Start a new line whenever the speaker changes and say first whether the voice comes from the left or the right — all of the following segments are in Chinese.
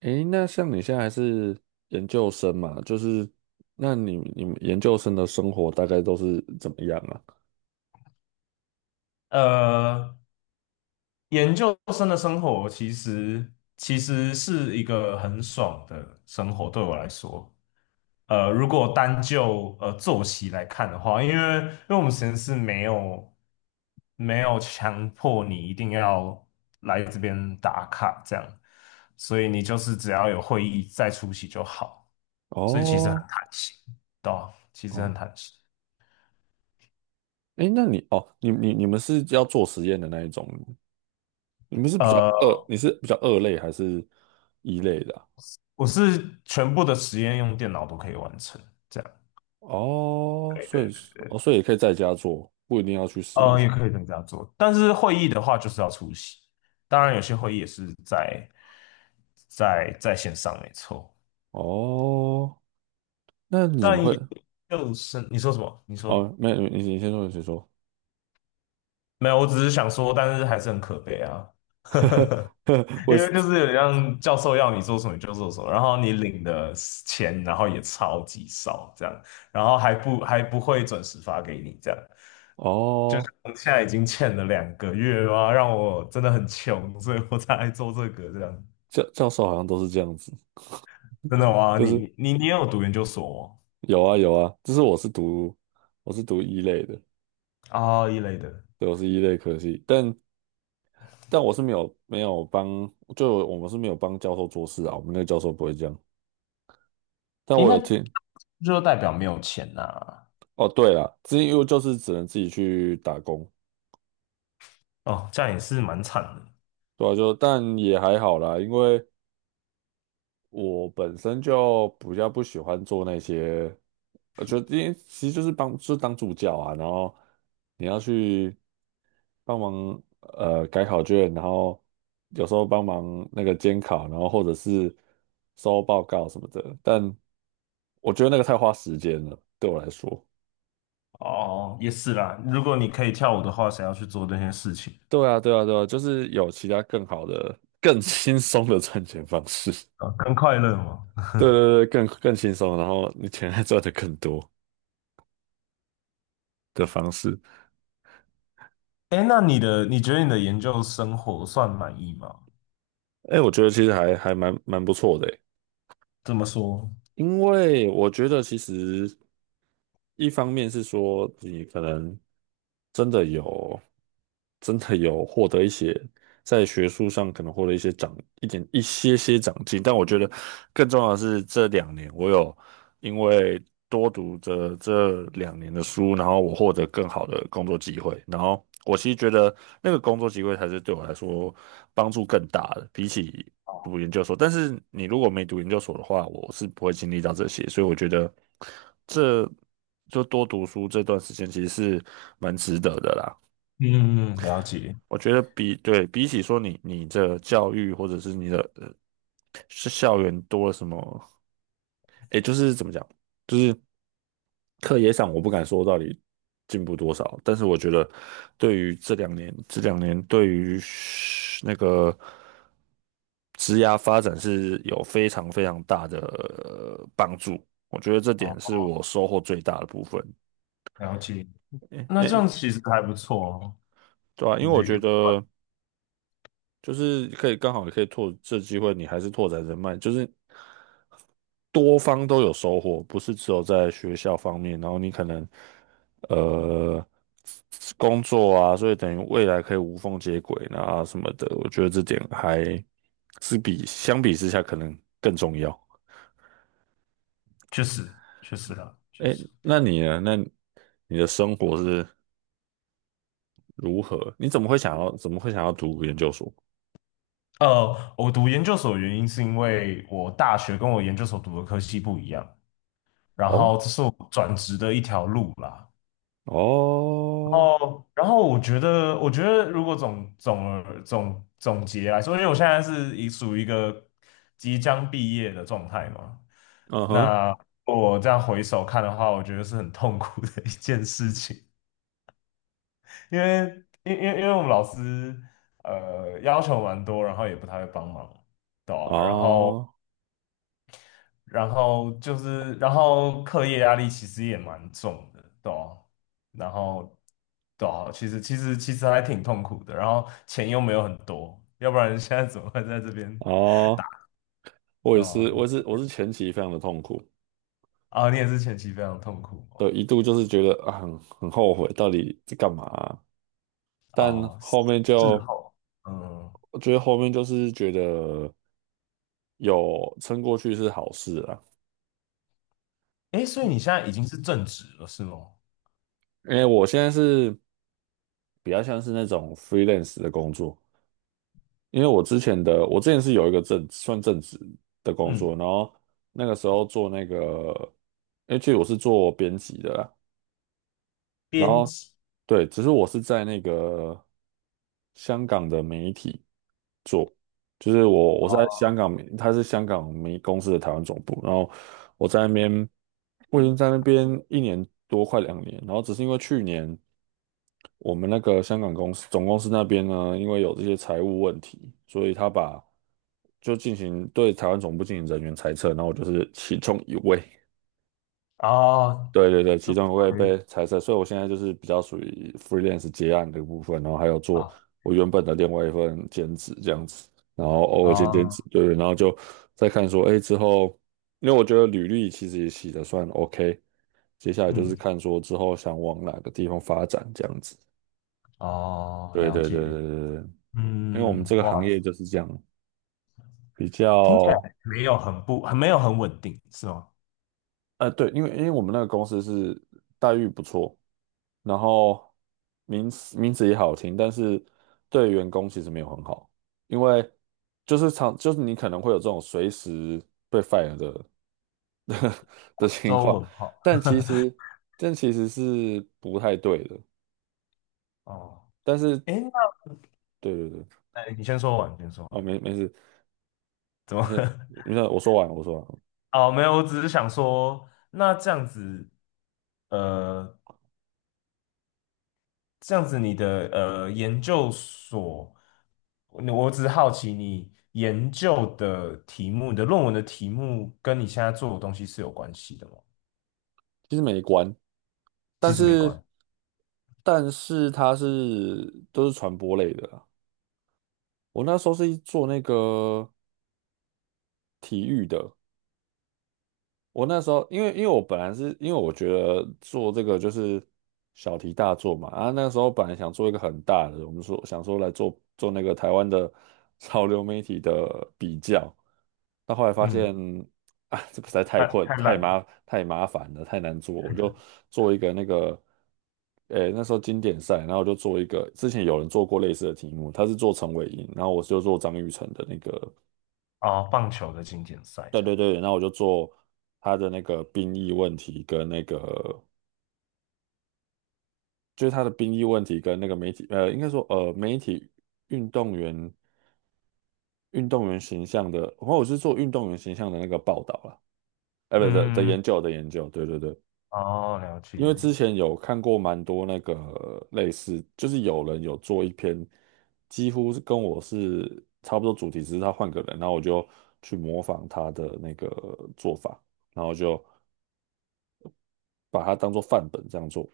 right: 诶，那像你现在还是研究生嘛，就是那你们研究生的生活大概都是怎么样啊？
left: 呃，研究生的生活其实是一个很爽的生活，对我来说。如果单就作息来看的话，因为我们实验室没有强迫你一定要来这边打卡这样，所以你就是只要有会议再出席就好，所以其实很
right: 哦
left: 弹性，对啊，其实很
right: 哦，
left: 弹性。
right: 诶，那你哦，你你你们是要做实验的那一种，你们是比较
left: 呃，
right: 二，你是比较二类还是一类的啊？
left: 我是全部的实验用电脑都可以完成。这样。
right: 哦，所以是哦，所以也可以在家做，不一定要去实验室。
left: 也可以这样做，但是会议的话就是要出席。当然，有些会议也是在线上，没错。
right: 哦，那你怎么
left: 但
right: 会？
left: 也就是你说什么？你说
right: 哦，没有你先说，你先说。
left: 没有？我只是想说，但是还是很可悲啊。
right: 我
left: 因
right: 也
left: 为就
right: 是
left: 是有点像教授要你做什么你就做什么，然后你领的钱，然后也超级少，这样，然后还不会准时发给你，这样。就是
right: 哦，
left: 我现在已经欠了2个月啊，让我真的很穷，所以我才来做这个这样。
right: 教授好像都是这样子。
left: 真的吗？
right: 就是
left: 你有读研究所吗？
right: 有啊有啊，就是我是读一类的，
left: 啊一类的，
right: 对，我是一类科系，但我是没有帮，就我们是没有帮教授做事啊，我们那个教授不会这样。但
left: 诶，
right: 我
left: 那
right: 有听，
left: 就代表没有钱呐、
right: 哦对了，之前因为就是只能自己去打工，
left: 哦，这样也是蛮惨的。
right: 对啊，就但也还好啦，因为我本身就比较不喜欢做那些，我觉得因为其实就是就是当助教啊，然后你要去。帮忙改考卷，然后有时候帮忙那个监考，然后或者是收报告什么的。但我觉得那个太花时间了，对我来说。
left: 哦，也是啦。如果你可以跳舞的话，想要去做这些事情
right: 对啊，对啊，对啊，就是有其他更好的、更轻松的赚钱方式。
left: 啊？更快乐嘛。
right: 对对对，更轻松，然后你钱还赚的更多的方式。
left: 哎，那你的，你觉得你的研究生活算满意吗？
right: 哎，我觉得其实还蛮不错的诶，
left: 这么说，
right: 因为我觉得其实一方面是说你可能真的有真的有获得一些在学术上可能获得一些长一点一些些长进，但我觉得更重要的是这两年我有因为多读着这两年的书，然后我获得更好的工作机会，然后我其实觉得那个工作机会才是对我来说帮助更大的，比起读研究所，但是你如果没读研究所的话，我是不会经历到这些，所以我觉得这就多读书这段时间其实是蛮值得的啦。
left: 嗯，嗯了解，
right: 我觉得比起说你的教育或者是你的是校园多了什么，诶，就是怎么讲，就是课业上我不敢说到底进步多少，但是我觉得对于这两年对于那个职涯发展是有非常非常大的帮助，我觉得这点
left: 好，
right: 是我收获最大的部分。
left: 了解。
right: 诶
left: 那这
right: 诶，
left: 样其实还不错哦，
right: 对啊，因为
left: 就
right: 我
left: 是
right: 觉
left: 有，
right: 得。就是可以刚好也可以拓这机会，你还是拓展人脉，就是多方都有收获，不是只有在学校方面，然后你可能呃工作啊，所以等于未来可以无缝接轨啊什么的，我觉得这点还是相比之下可能更重要。
left: 确实，确实啦，确
right: 哎，
left: 实。
right: 那你呢？那你的生活是如何？你怎么会想要读研究所？
left: 我读研究所的原因是因为我大学跟我研究所读的科系不一样，然
right: 哦
left: 后这是我转职的一条路啦。
right: 哦，
left: 哦，然后我觉得，我觉得如果总总而总总结来说，因为我现在是已属于一个即将毕业的状态嘛，
right: 嗯哼，
left: 那我这样回首看的话，我觉得是很痛苦的一件事情，因为因为我们老师要求蛮多，然后也不太会帮忙。对啊
right: 啊。
left: 然后就是，然后课业压力其实也蛮重的，对啊然后，对啊，其实还挺痛苦的，然后钱又没有很多，要不然现在怎么会在这边？
right: 哦，我
left: 对
right: 也
left: 啊，
right: 是，我也是，我是前期非常的痛苦，
left: 啊，你也是前期非常痛苦
right: 对，
left: 哦，
right: 一度就是觉得啊很后悔，到底在干嘛啊但
left: 哦，
right: 后面
left: 事
right: 就，
left: 后，嗯，
right: 我觉得后面就是觉得有撑过去是好事啊，
left: 诶，所以你现在已经是正职了，是吗？
right: 因为我现在是比较像是那种 freelance 的工作，因为我之前是有一个正职的工
left: 嗯，
right: 作，然后那个时候做那个，因为其实我是做编辑的啦。然
left: 编
right: 后
left: 辑，
right: 对，只是我是在那个香港的媒体，就是我是在
left: 哦，
right: 香港媒，他是香港媒公司的台湾总部，然后我在那边，我已经在那边1年多，快两年，然后只是因为去年我们那个香港公司总公司那边呢，因为有这些财务问题，所以就进行对台湾总部进行人员裁撤，然后我就是其中一位，
left: 哦，
right: 对对对，
left: 就
right: 其中一会
left: 可以，
right: 被裁撤，所以我现在就是比较属于 freelance 接案的部分，然后还有做
left: 啊，
right: 我原本的另外一份兼职这样子，然后偶尔兼兼
left: 哦，
right: 职，对对，然后就再看说，哎，之后，因为我觉得履历其实也写的算 OK，接下来就是
left: 嗯，
right: 看说之后想往哪个地方发展这样子，
left: 哦，
right: 对
left: 了
right: 对对对
left: 解，
right: 对对，因为我们
left: 嗯，
right: 这个行
left: 哇。
right: 业就是这样，比
left: 听起来
right: 较，
left: 没有很稳定，是吗？
right: 对，因为我们那个公司是待遇不错。然后名字也好听，但是对员工其实没有很好，因为就是常就是你可能会有这种随时被 fire 的 的情
left: 周
right: 况，
left: 文浩，
right: 但其实这其实是不太对的，
left: 哦，
right: 但是
left: 诶，那
right: 对对对，
left: 哎，你先说完，你先说
right: 哦
left: 完。
right: 没事，你先我说完，
left: 哦，没有，我只是想说，那这样子，呃，这样子你的研究所，我只是好奇，你研究的题目，你的论文的题目跟你现在做的东西是有关系的吗？
right: 其实没关，但
left: 其实没
right: 是
left: 关，
right: 都是传播类的啦。我那时候是做那个体育的。我那时候，因为我本来是因为我觉得做这个就是小题大做嘛，啊，那时候本来想做一个很大的，我们说想说来做做那个台湾的 潮流媒体的比较，但后来发
left: 嗯，
right: 现啊，这个实在
left: 太烂了。
right: 太麻烦了，太难做，我就做一个那个，诶，那时候经典赛，然后我就做一个，之前有人做过类似的题目，他是做陈伟霆，然后我就做张育成的那个。
left: 哦，棒球的经典赛
right: 对
left: 这样，
right: 对对，那我就做他的那个兵役问题跟那个，就是他的兵役问题跟那个媒体，应该说媒体运动员运动员形象的，然后我是做运动员形象的那个报道啦，不的
left: 嗯，
right: 研究的研究，对对对，
left: 哦，了
right: 因为
left: 解。
right: 之前有看过蛮多那个类似，就是有人有做一篇，几乎是跟我是差不多主题，只是他换个人，然后我就去模仿他的那个做法。然后就把它当做范本这样做。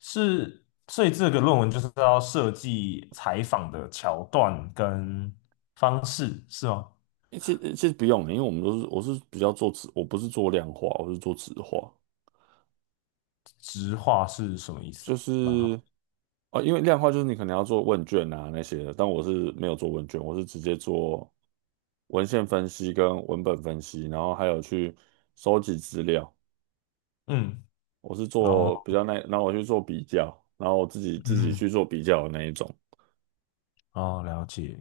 left: 是，所以这个论文就是要设计采访的桥段跟方式，是吗？
right: 诶其实不用欸，因为我是比较做质，我不是做量化，我是做质化，
left: 直话是什么意思
right: 就
left: 啊？蛮
right: 是
left: 好，
right: 哦，因为量化就是你可能要做问卷啊那些的，但我是没有做问卷，我是直接做文献分析跟文本分析，然后还有去收集资料，
left: 嗯，
right: 我是
left: 然后
right: 做比较那，然后我去做比较，然后我自己
left: 嗯，
right: 去做比较的那一种，
left: 哦，了解，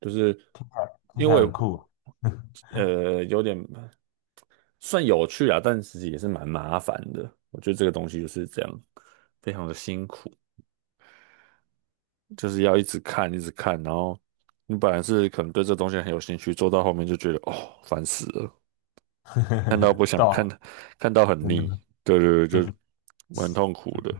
right: 就是
left: 听起来
right: 因为
left: 很酷
right: 我
left: 啊，
right: 有点。算有趣啊，但其实也是蛮麻烦的。我觉得这个东西就是这样，非常的辛苦，就是要一直看，一直看，然后你本来是可能对这东西很有兴趣，做到后面就觉得哦，烦死了，看到不 想
left: 对啊
right: 看，看到很
left: 真
right: 腻，
left: 的
right: 对对
left: 真
right: 对，就
left: 的，
right: 蛮痛苦的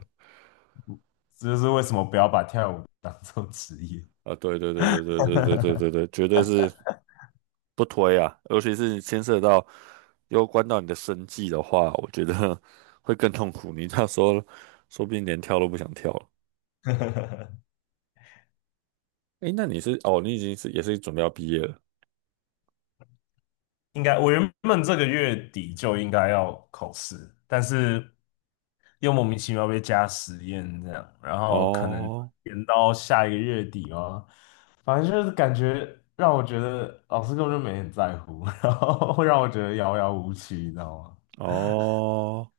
left: 这就是为什么不要把跳舞当做职业。
right: 啊，对对对对对对对对对 对，绝对是不推啊，尤其是牵涉到攸关到你的生计的话，我觉得 会更痛苦，你到时候说不定连跳都不想跳了。哎，那你是哦，你已经是也是准备要毕业了？
left: 应该我原本这个月底就应该要考试，但是又莫名其妙被加实验这样，然后可能
right: 哦
left: 延到下一个月底哦。反正就是感觉让我觉得老师根本就没很在乎，然后会让我觉得遥遥无期，你知道吗？
right: 哦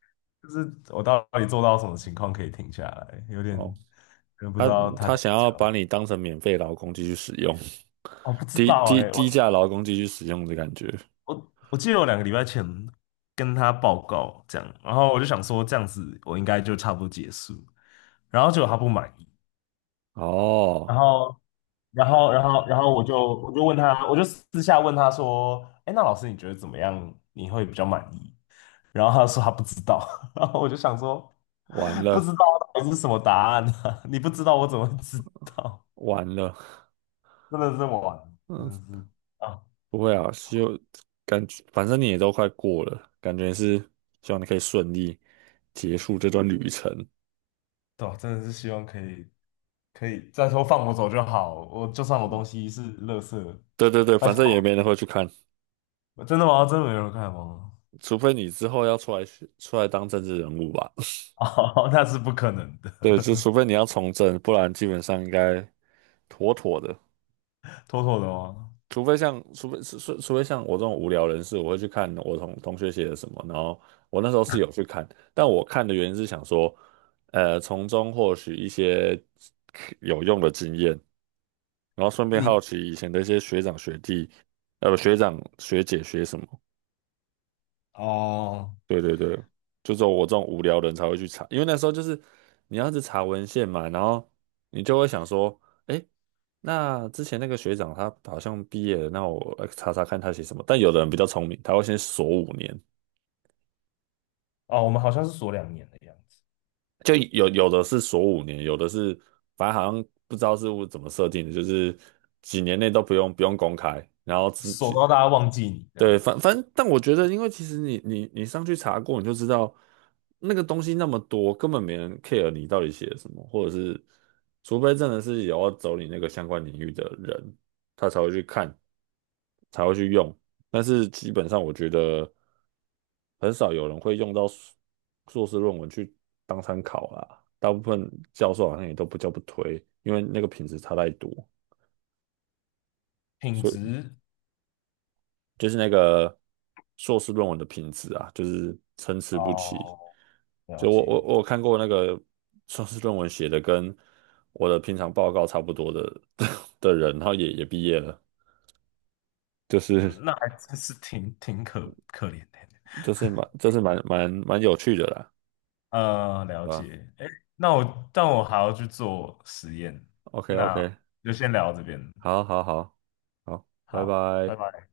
left: 就是我到底做到什么情况可以停下来，有点
right: 哦，
left: 不知
right: 他
left: 道他
right: 他
left: 到
right: 想
left: 底
right: 要
left: 想要。
right: 把你当成免费劳工继续使用，
left: 我不 知道哎、
right: 低价劳工继续使用的感觉
left: 我记得我2个礼拜前跟他报告这样，然后我就想说这样子我应该就差不多结束，然后结果他不满意，
right: 哦，
left: 然后我就问他，我就私下问他说，哎，那老师你觉得怎么样？你会比较满意？然后他说他不知道，然后我就想说
right: 完
left: 不知
right: 了
left: 道到底是什么答案呢？你不知道我怎么会知道？
right: 完了，
left: 真的是完，真
right: 嗯，
left: 的是啊，
right: 不会啊，希望感觉反正你也都快过了，感觉是希望你可以顺利结束这段旅程。
left: 对啊真的是希望可以，再说放我走就好，我就算我东西是垃圾，
right: 对对对，
left: 拜
right: 反正也
left: 托，
right: 没人会去看，
left: 真的吗？真的没人看吗？
right: 除非你之后要出来当政治人物吧。
left: 哦，那是不可能的，
right: 对，就除非你要从政，不然基本上应该妥妥的。
left: 妥妥的吗？
right: 除非像，除非像我这种无聊人士，我会去看我同学写的什么，然后我那时候是有去看，但我看的原因是想说，从中获取一些有用的经验，然后顺便
left: 你
right: 好奇以前的一些学长学弟，不，学长学姐学什么。
left: 哦
right: 对对对，就只有我这种无聊的人才会去查，因为那时候就是你要是查文献嘛，然后你就会想说，哎，那之前那个学长他好像毕业了，那我来查查看他写什么。但有的人比较聪明，他会先锁五年，
left: 哦，我们好像是锁2年的样子，
right: 就有的是锁五年，有的是反正好像不知道是怎么设定的，就是几年内都不用公开，然后自
left: 锁
right: 己
left: 到大家忘记你这样，
right: 对，反正，但我觉得，因为其实你上去查过，你就知道那个东西那么多，根本没人 care 你到底写了什么，或者是，除非真的是有要走你那个相关领域的人，他才会去看，才会去用。但是基本上，我觉得很少有人会用到硕士论文去当参考啦。大部分教授好像也都不叫不推，因为那个品质差太多。
left: 品
right: 所以。
left: 质
right: 就是那个硕士论文的品质啊，就是参差不齐。
left: 哦，了
right: 就
left: 解，
right: 我有看过那个硕士论文写的跟我的平常报告差不多的 的人，然后也毕业了，就
left: 嗯
right: 是
left: 那还真是挺可怜的，
right: 蛮蛮有趣的啦，
left: 了
right: 啊
left: 解，哎，但我还要去做实验，
right: ，OK OK，
left: 那就先聊到这边，
right: 好好好好，拜
left: 好，拜
right: 拜。
left: 拜。